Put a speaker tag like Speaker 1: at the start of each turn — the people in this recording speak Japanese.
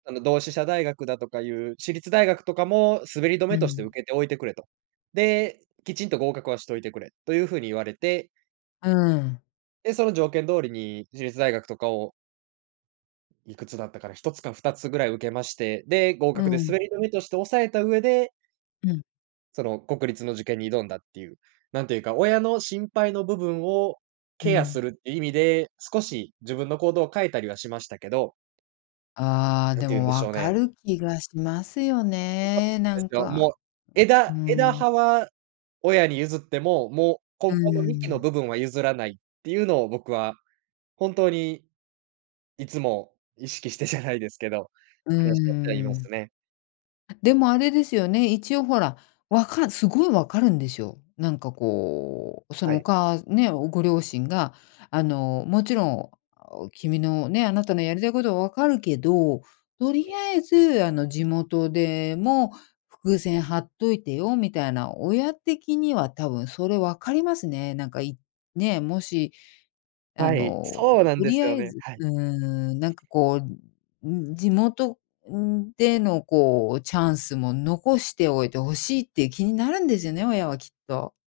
Speaker 1: あの同志社大学だとかいう、私立大学とかも、滑り止
Speaker 2: う
Speaker 1: めとして
Speaker 2: ん。
Speaker 1: 受けておいてくれと。で、きちんと合格はしといてくれ、という風に言われて。
Speaker 2: うーん。
Speaker 1: で、その条件通りに、私立大学とかをいくつだったかな、1つか2つぐらい受けまして、で、合
Speaker 2: う
Speaker 1: 格で
Speaker 2: ん。
Speaker 1: 滑り止めとして押さえた上で
Speaker 2: うん。
Speaker 1: その国立の受験に挑んだっていう。何ていうか、親の心配の部分を
Speaker 2: う
Speaker 1: ケアす
Speaker 2: ん。
Speaker 1: るって意味で、少し自分の行動を変えたりはしましたけど。
Speaker 2: ああ、
Speaker 1: 何
Speaker 2: で
Speaker 1: て言うん
Speaker 2: も
Speaker 1: でしょ
Speaker 2: 分
Speaker 1: う
Speaker 2: か
Speaker 1: ね。
Speaker 2: る気がしますよ
Speaker 1: そう
Speaker 2: ね、な
Speaker 1: なんです
Speaker 2: ん
Speaker 1: よ、
Speaker 2: か。
Speaker 1: もう、
Speaker 2: う
Speaker 1: 枝枝
Speaker 2: ん。
Speaker 1: 葉は、親に譲っても、もう
Speaker 2: うー
Speaker 1: 根本の幹の
Speaker 2: ん。
Speaker 1: 部分は譲らないっていうのを僕は本当に、いつも意識してじゃないですけど、
Speaker 2: うー
Speaker 1: 話し合ってはいま
Speaker 2: ん。
Speaker 1: すね。
Speaker 2: でもあれですよね、一応ほら、わかるすごい分かるんですよ。なんかこう、そ
Speaker 1: は
Speaker 2: の、お
Speaker 1: い。
Speaker 2: かあね、おご両親が、あの、もちろん、君のね、あなたのやりたいことは分かるけど、と
Speaker 1: は
Speaker 2: り
Speaker 1: い。
Speaker 2: あえず、あの、地元でも伏線張っといてよみたいな、親的には多分それ分かりますね。なんか、いね、もし、あ
Speaker 1: は
Speaker 2: の、
Speaker 1: い、そうなん
Speaker 2: と
Speaker 1: で
Speaker 2: り
Speaker 1: す
Speaker 2: あ
Speaker 1: よ
Speaker 2: え
Speaker 1: ね。
Speaker 2: ず、
Speaker 1: はい。
Speaker 2: うーん、なんかこう、うん、地元でのこう、チャンスも残しておいて欲しいっていう気になるんですよね、親はきっと。